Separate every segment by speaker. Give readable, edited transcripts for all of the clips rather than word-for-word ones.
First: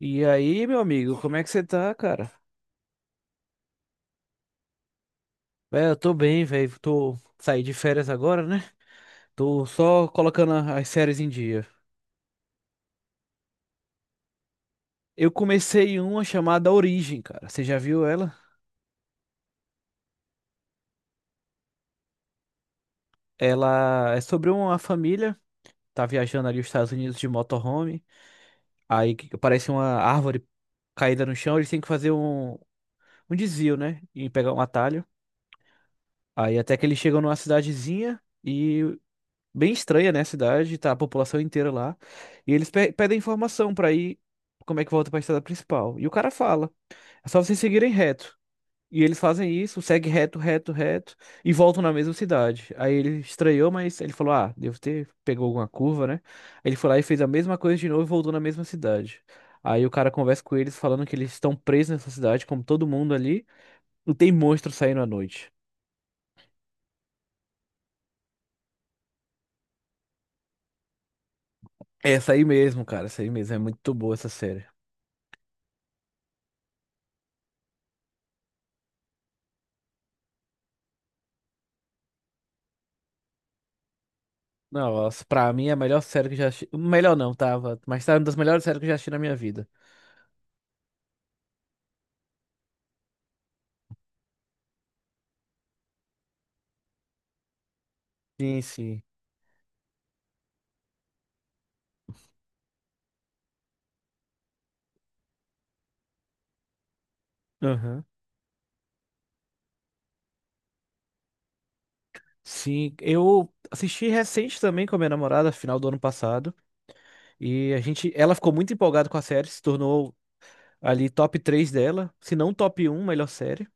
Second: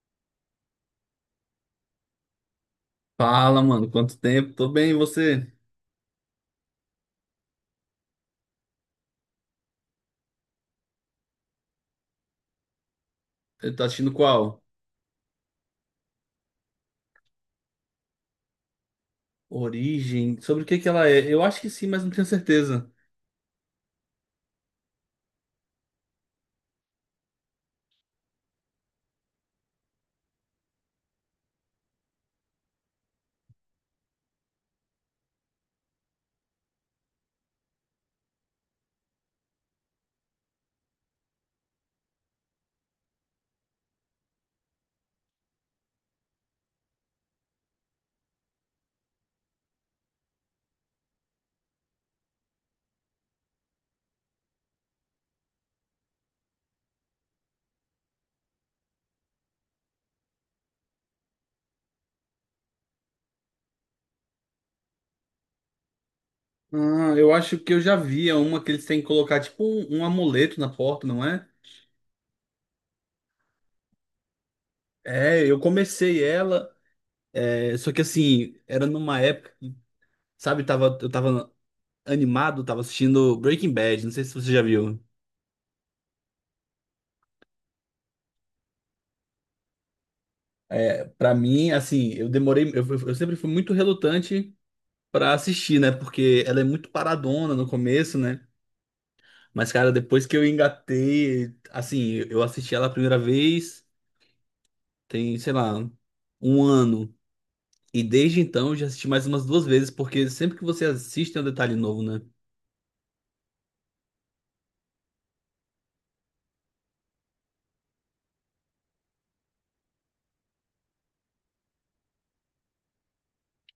Speaker 1: E aí, meu amigo, como é que você tá, cara?
Speaker 2: Fala, mano, quanto tempo? Tô bem, e você?
Speaker 1: Véi, eu tô bem, velho. Tô saí de férias agora, né? Tô só colocando as séries em dia.
Speaker 2: Ele Tá assistindo qual?
Speaker 1: Eu comecei uma chamada Origem, cara. Você já viu ela?
Speaker 2: Origem? Sobre o que que ela é? Eu acho que sim, mas não tenho certeza.
Speaker 1: Ela é sobre uma família, tá viajando ali os Estados Unidos de motorhome. Aí que aparece uma árvore caída no chão, eles têm que fazer um desvio, né? E pegar um atalho. Aí até que eles chegam numa cidadezinha, e bem estranha, né, a cidade, tá a população inteira lá. E eles pedem informação pra ir como é que volta pra estrada principal. E o cara fala, é só vocês seguirem reto. E eles fazem isso, segue reto, reto, reto e voltam na mesma cidade. Aí ele estranhou, mas ele falou: "Ah, devo ter pegou alguma curva, né?" Ele foi lá e fez a mesma coisa de novo e voltou na mesma cidade. Aí o cara conversa com eles falando que eles estão presos nessa cidade, como todo mundo ali, e tem monstro saindo à noite.
Speaker 2: Ah, eu acho que eu já vi é uma que eles têm que colocar tipo um amuleto na porta, não é?
Speaker 1: É essa aí mesmo, cara, essa aí mesmo, é muito boa essa série.
Speaker 2: É, eu comecei ela, é, só que assim, era numa época, que, sabe, eu tava animado, tava assistindo Breaking Bad, não sei se você já
Speaker 1: Não,
Speaker 2: viu.
Speaker 1: nossa, pra mim é a melhor série que eu já assisti. Melhor não, tava. Mas tá uma das melhores séries que eu já assisti na minha vida.
Speaker 2: Pra mim, assim, eu demorei, eu sempre fui muito relutante pra assistir, né? Porque ela é muito paradona no começo, né?
Speaker 1: Sim, sim.
Speaker 2: Mas, cara, depois que eu engatei, assim, eu assisti ela a primeira vez, tem, sei lá, um ano. E
Speaker 1: Aham.
Speaker 2: desde então eu já assisti mais umas duas vezes, porque sempre que você assiste tem um detalhe novo, né?
Speaker 1: Sim, eu assisti recente também com a minha namorada, final do ano passado. E a gente, ela ficou muito empolgada com a série, se tornou ali top 3 dela, se não top um melhor série.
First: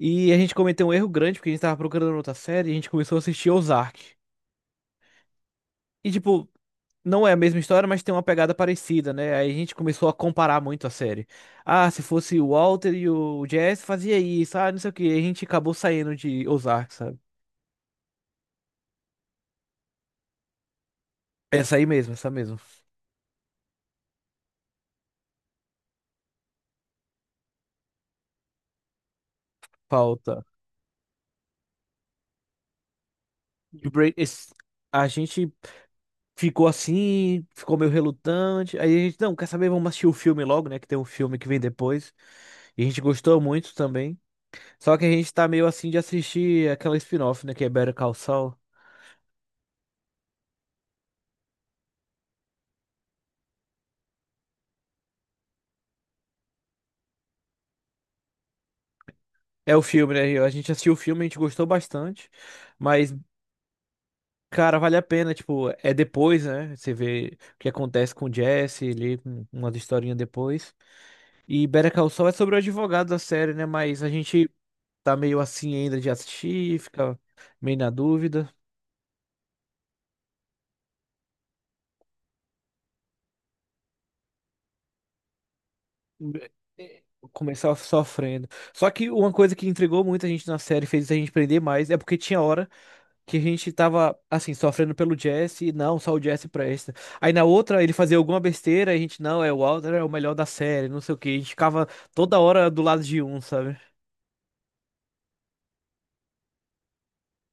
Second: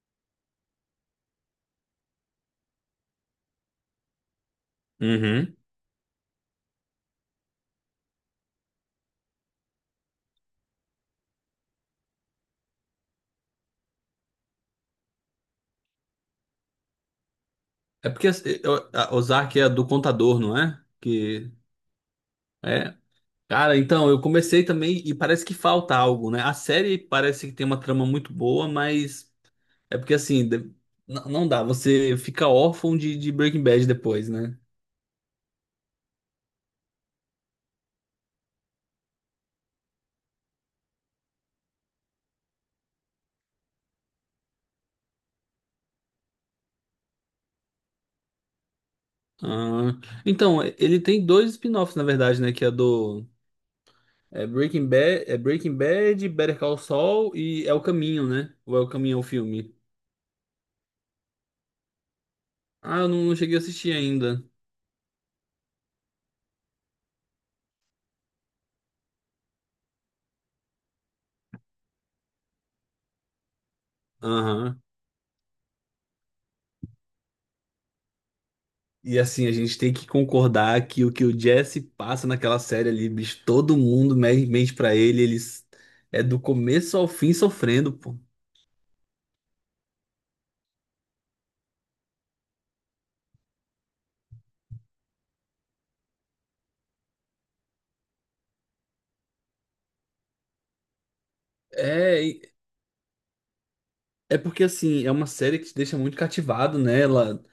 Speaker 1: E a gente cometeu um erro grande, porque a gente tava procurando outra série e a gente começou a assistir Ozark.
Speaker 2: Uhum.
Speaker 1: E tipo, não é a mesma história, mas tem uma pegada parecida, né? Aí a gente começou a comparar muito a série. Ah, se fosse o Walter e o Jesse fazia isso, ah, não sei o quê. Aí a gente acabou saindo de Ozark, sabe?
Speaker 2: É porque Ozark é do contador, não é? Que
Speaker 1: Essa aí mesmo, essa mesmo.
Speaker 2: é. Cara, então, eu comecei também e parece que falta algo, né? A série parece que tem uma trama muito boa, mas é porque
Speaker 1: Falta.
Speaker 2: assim, não dá, você fica órfão de Breaking Bad
Speaker 1: De Bra-
Speaker 2: depois,
Speaker 1: esse-
Speaker 2: né?
Speaker 1: A gente ficou assim, ficou meio relutante. Aí a gente, não, quer saber? Vamos assistir o filme logo, né? Que tem um filme que vem depois. E a gente gostou muito também. Só que a gente tá meio assim de assistir aquela spin-off, né? Que é Better Call Saul.
Speaker 2: Ah, então, ele tem dois spin-offs, na verdade, né? Que é do. É Breaking Bad, Better Call Saul e É o Caminho, né? Ou É o Caminho é o
Speaker 1: É
Speaker 2: filme.
Speaker 1: o filme, né? A gente assistiu o filme, a gente gostou bastante.
Speaker 2: Ah, eu
Speaker 1: Mas
Speaker 2: não cheguei a assistir ainda.
Speaker 1: cara, vale a pena, tipo, é depois, né? Você vê o que acontece com o Jesse, ali, umas historinhas depois. E Better Call Saul é sobre o advogado da série, né? Mas a gente
Speaker 2: Aham.
Speaker 1: tá meio assim ainda de assistir, fica meio na dúvida.
Speaker 2: E assim, a gente tem que concordar que o Jesse passa naquela série ali, bicho, todo mundo mente pra ele, eles é do
Speaker 1: É,
Speaker 2: começo
Speaker 1: é,
Speaker 2: ao fim
Speaker 1: começar
Speaker 2: sofrendo, pô.
Speaker 1: sofrendo. Só que uma coisa que intrigou muito a gente na série, fez a gente prender mais, é porque tinha hora que a gente tava, assim, sofrendo pelo Jesse, não, só o Jesse presta. Aí na outra ele fazia alguma besteira, a gente, não, é o Walter é o melhor da série, não sei o quê. A gente ficava
Speaker 2: É,
Speaker 1: toda hora do lado de um, sabe?
Speaker 2: é porque assim, é uma série que te deixa muito cativado, né? Ela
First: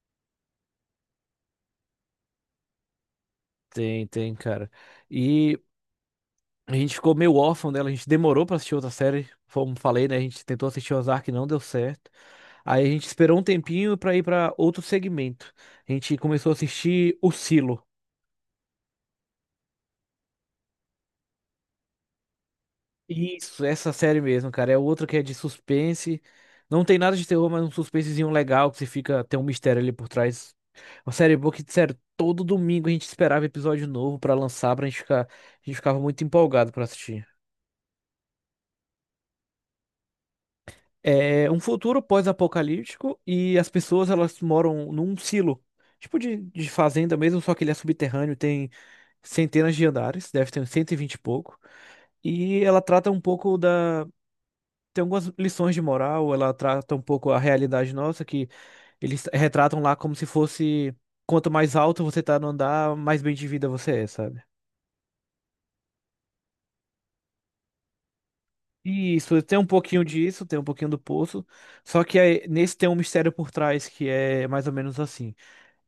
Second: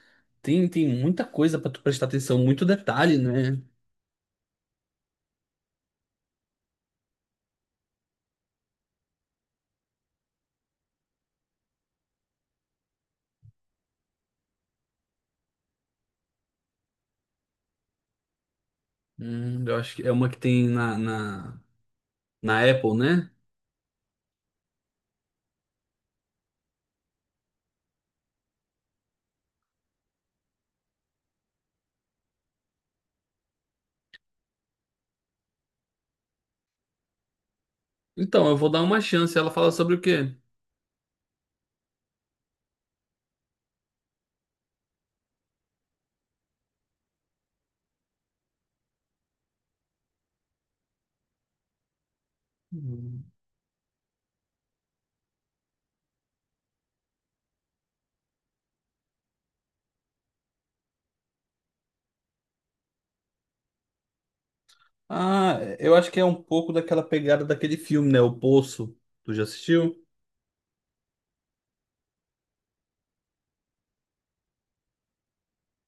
Speaker 2: tem muita coisa pra tu prestar atenção, muito detalhe, né?
Speaker 1: Tem, tem, cara. E a gente ficou meio órfão dela, a gente demorou pra assistir outra série, como falei, né? A gente tentou assistir Ozark, e não deu certo. Aí a gente esperou um tempinho pra ir pra outro segmento. A gente começou a assistir O Silo.
Speaker 2: Eu acho que é uma que tem na Apple, né?
Speaker 1: Isso, essa série mesmo, cara. É outra que é de suspense. Não tem nada de terror, mas um suspensezinho legal que você fica. Tem um mistério ali por trás. Uma série boa que, sério, todo domingo a gente esperava episódio novo pra lançar, pra gente ficar. A gente ficava muito empolgado pra assistir.
Speaker 2: Então, eu vou dar uma chance. Ela fala sobre o quê?
Speaker 1: É um futuro pós-apocalíptico e as pessoas elas moram num silo. Tipo de fazenda mesmo, só que ele é subterrâneo, tem centenas de andares, deve ter uns 120 e vinte e pouco. E ela trata um
Speaker 2: Hum.
Speaker 1: pouco da tem algumas lições de moral, ela trata um pouco a realidade nossa, que eles retratam lá como se fosse quanto mais alto você tá no andar, mais bem de vida você é, sabe?
Speaker 2: Ah, eu acho que é um pouco daquela pegada daquele filme, né? O Poço.
Speaker 1: E
Speaker 2: Tu
Speaker 1: isso
Speaker 2: já
Speaker 1: tem um
Speaker 2: assistiu?
Speaker 1: pouquinho disso, tem um pouquinho do poço, só que aí, nesse tem um mistério por trás que é mais ou menos assim.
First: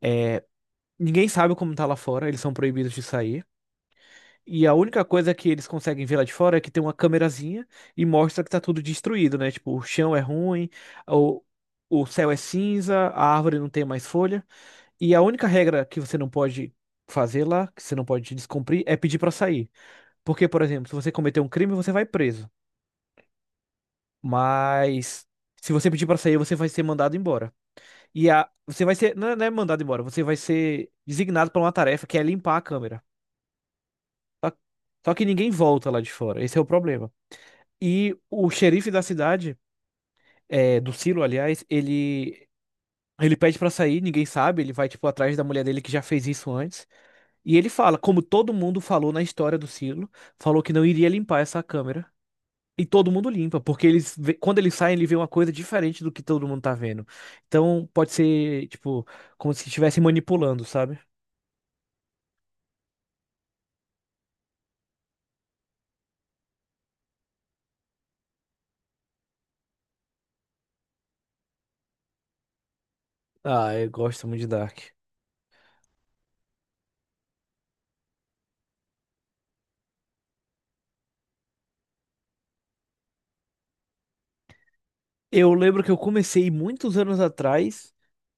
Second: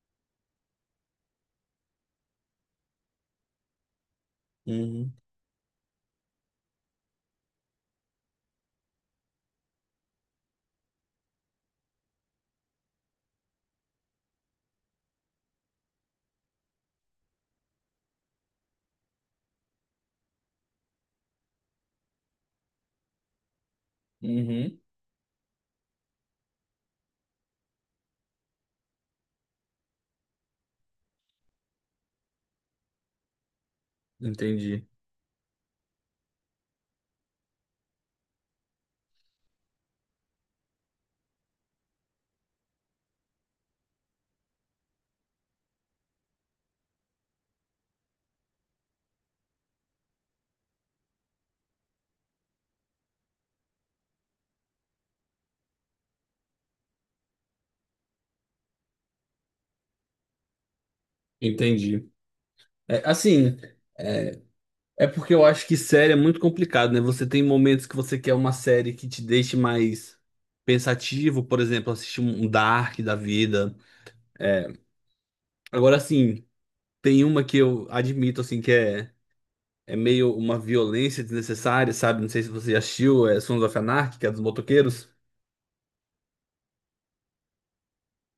Speaker 1: É, ninguém sabe como tá lá fora, eles são proibidos de sair. E a única
Speaker 2: Uhum,
Speaker 1: coisa que eles conseguem ver lá de fora é que tem uma câmerazinha e mostra que tá tudo destruído, né? Tipo, o chão é ruim, o, o céu é cinza, a árvore não tem mais folha. E a única regra que você não pode fazer lá, que você não pode descumprir, é pedir pra sair. Porque, por exemplo, se você cometer um crime, você vai preso.
Speaker 2: uhum.
Speaker 1: Mas se você pedir pra sair, você vai ser mandado embora. E a você vai ser não é mandado embora, você vai ser designado para uma tarefa que é limpar a câmera. Só
Speaker 2: Entendi,
Speaker 1: só que ninguém volta lá de fora. Esse é o problema. E o xerife da cidade, é, do Silo, aliás, ele ele pede pra sair, ninguém sabe, ele vai tipo atrás da mulher dele que já fez isso antes. E ele fala, como todo mundo falou na história do Silo, falou que não iria limpar essa câmera. E todo mundo limpa, porque eles, quando eles saem, ele vê uma coisa diferente do que todo mundo tá vendo. Então, pode ser, tipo, como se estivesse manipulando, sabe?
Speaker 2: entendi. É, assim, é, é porque eu acho que série é muito complicado, né? Você tem momentos que você quer uma série que te deixe mais pensativo, por exemplo, assistir um Dark da
Speaker 1: Ah,
Speaker 2: vida.
Speaker 1: eu gosto muito de Dark.
Speaker 2: Agora, assim, tem uma que eu admito, assim, que é meio uma violência desnecessária, sabe? Não sei se você já assistiu, é Sons of Anarchy, que é dos motoqueiros.
Speaker 1: Eu lembro que eu comecei muitos anos atrás,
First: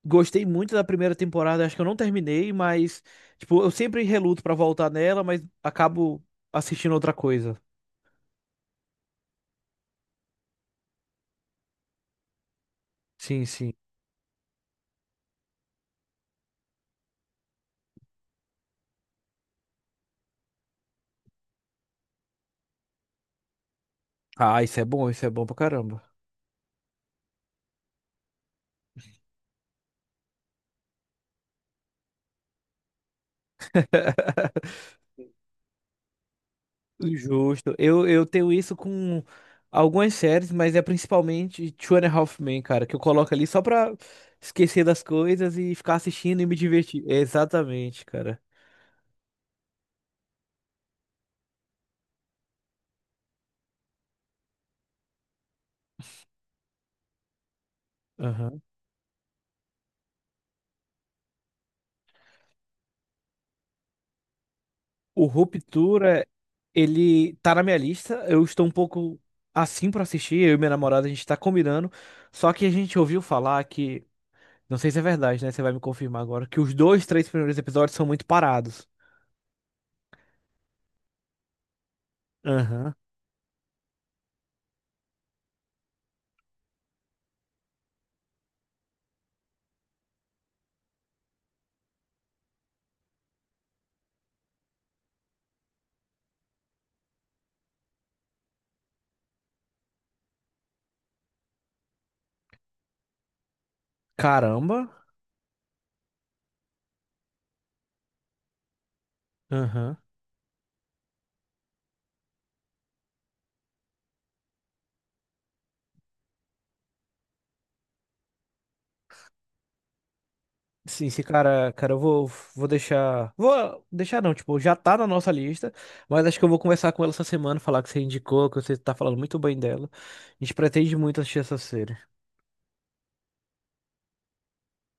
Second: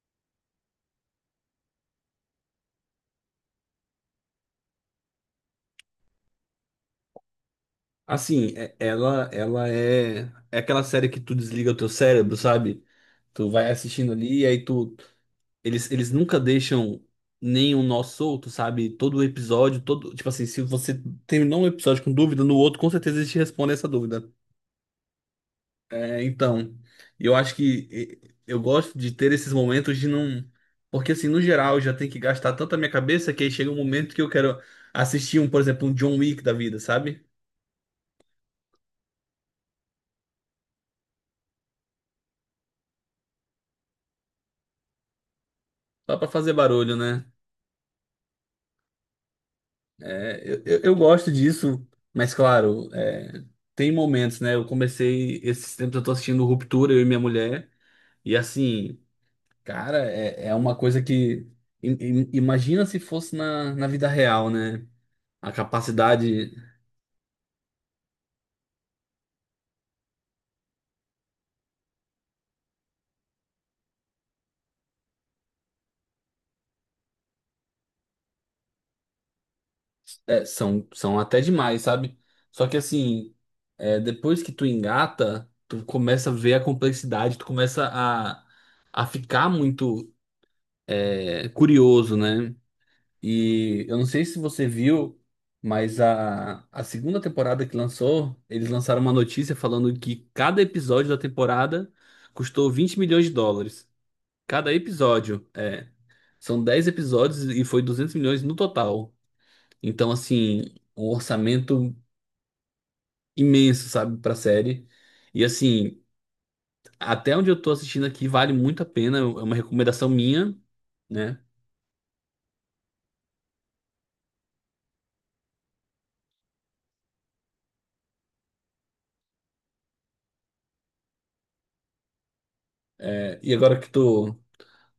Speaker 1: gostei muito da primeira temporada, acho que eu não terminei, mas, tipo, eu sempre reluto pra voltar nela, mas acabo assistindo outra coisa.
Speaker 2: Assim, ela é aquela série que tu desliga o teu cérebro, sabe?
Speaker 1: Sim,
Speaker 2: Tu vai
Speaker 1: sim.
Speaker 2: assistindo ali e aí tu eles nunca deixam nenhum nó solto, sabe? Todo episódio, todo, tipo assim, se você terminou um episódio com dúvida, no outro com certeza eles te respondem essa dúvida.
Speaker 1: Ah, isso é bom pra caramba.
Speaker 2: É, então, eu acho que eu gosto de ter esses momentos de não. Porque, assim, no geral, eu já tenho que gastar tanta minha cabeça que aí chega um momento que eu quero assistir um, por exemplo, um John Wick da vida, sabe?
Speaker 1: Justo. Eu tenho isso com algumas séries, mas é principalmente Two and a Half Men, cara, que eu coloco ali só pra esquecer das coisas e ficar
Speaker 2: Só pra
Speaker 1: assistindo e
Speaker 2: fazer
Speaker 1: me
Speaker 2: barulho,
Speaker 1: divertir.
Speaker 2: né?
Speaker 1: Exatamente, cara.
Speaker 2: É, eu gosto disso, mas claro, tem momentos, né? Esses tempos eu tô assistindo Ruptura, eu e minha mulher, e
Speaker 1: Aham.
Speaker 2: assim, cara, é uma coisa que. Imagina se fosse na vida real, né?
Speaker 1: O
Speaker 2: A
Speaker 1: Ruptura,
Speaker 2: capacidade.
Speaker 1: ele tá na minha lista. Eu estou um pouco assim pra assistir. Eu e minha namorada, a gente tá combinando. Só que a gente ouviu falar que, não sei se é verdade, né? Você vai me confirmar agora, que os dois, três primeiros episódios são muito parados.
Speaker 2: É, são até demais, sabe? Só que
Speaker 1: Aham.
Speaker 2: assim, depois que tu engata, tu começa a ver a complexidade, tu começa a ficar muito curioso, né? E eu não sei se você viu, mas a segunda temporada que lançou, eles lançaram uma notícia falando que cada episódio da temporada custou 20 milhões de dólares. Cada
Speaker 1: Caramba.
Speaker 2: episódio, é. São 10 episódios e foi 200 milhões no total.
Speaker 1: Aham.
Speaker 2: Então, assim, um orçamento imenso, sabe, pra série. E assim, até onde eu tô assistindo aqui, vale muito a pena. É uma recomendação minha,
Speaker 1: Sim, esse
Speaker 2: né?
Speaker 1: cara, cara, vou deixar. Vou deixar não, tipo, já tá na nossa lista, mas acho que eu vou conversar com ela essa semana, falar que você indicou, que você tá falando muito bem dela. A gente pretende muito assistir essa série.
Speaker 2: É, e agora que tu,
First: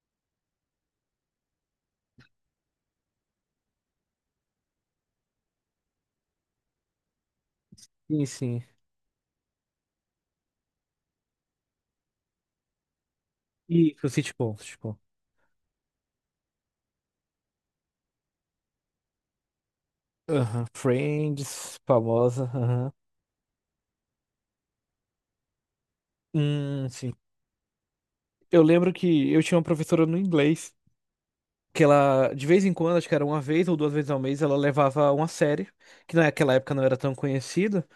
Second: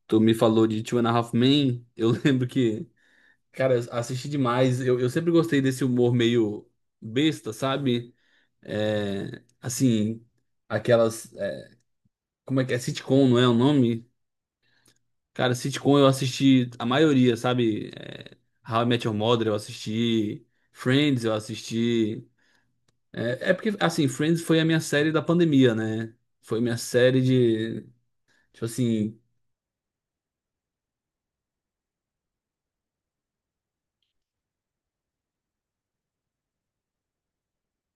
Speaker 2: tu me falou de Two and a Half Men, eu lembro que, cara, eu assisti demais. Eu sempre gostei desse humor meio besta, sabe?
Speaker 1: Sim, sim.
Speaker 2: É, assim, aquelas. Como é que é? Sitcom, não é o
Speaker 1: E
Speaker 2: nome?
Speaker 1: o sitcom.
Speaker 2: Cara, sitcom eu assisti a maioria, sabe? É, How I Met Your Mother eu assisti.
Speaker 1: Aham,
Speaker 2: Friends eu
Speaker 1: Friends,
Speaker 2: assisti.
Speaker 1: famosa. Aham.
Speaker 2: É porque, assim, Friends foi a minha série da pandemia, né? Foi minha
Speaker 1: Sim.
Speaker 2: série de.
Speaker 1: Eu
Speaker 2: Tipo
Speaker 1: lembro
Speaker 2: assim.
Speaker 1: que eu tinha uma professora no inglês, que ela, de vez em quando, acho que era uma vez ou duas vezes ao mês, ela levava uma série, que naquela época não era tão conhecida.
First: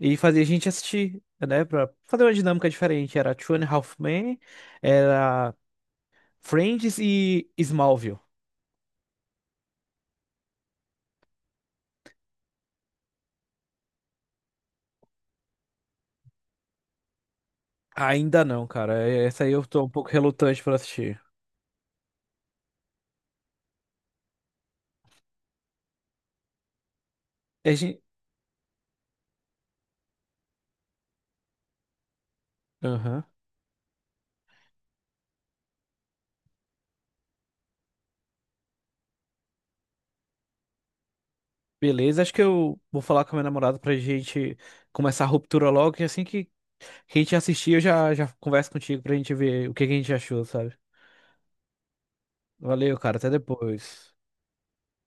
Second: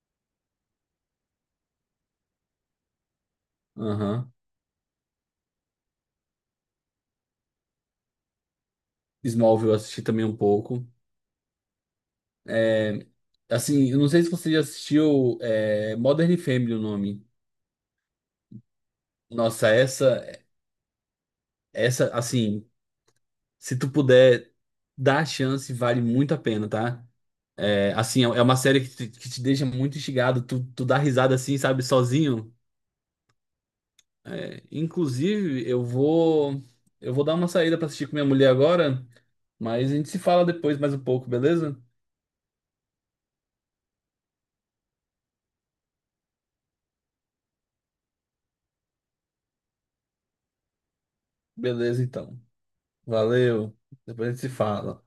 Speaker 1: E fazia a gente assistir, né? Pra fazer uma dinâmica diferente. Era Two and a Half
Speaker 2: Aham.
Speaker 1: Men, era Friends e Smallville.
Speaker 2: Smallville eu assisti também um pouco. É, assim, eu não sei se você já assistiu Modern Family, o nome.
Speaker 1: Ainda não, cara. É, essa aí eu
Speaker 2: Nossa,
Speaker 1: tô um pouco
Speaker 2: essa,
Speaker 1: relutante pra assistir.
Speaker 2: essa, assim, se tu puder dar a chance, vale muito a pena, tá?
Speaker 1: A
Speaker 2: É,
Speaker 1: gente...
Speaker 2: assim, é uma série que te deixa muito instigado. Tu dá risada assim, sabe, sozinho.
Speaker 1: Aham.
Speaker 2: É, inclusive, eu vou dar uma saída pra assistir com minha mulher agora, mas a gente se fala depois mais um pouco, beleza?
Speaker 1: Beleza, acho que eu vou falar com a minha namorada pra gente começar a ruptura logo. E assim que a gente assistir, eu já converso contigo pra gente ver o que que a gente achou, sabe?
Speaker 2: Beleza, então.
Speaker 1: Valeu, cara. Até
Speaker 2: Valeu.
Speaker 1: depois.
Speaker 2: Depois a gente se fala.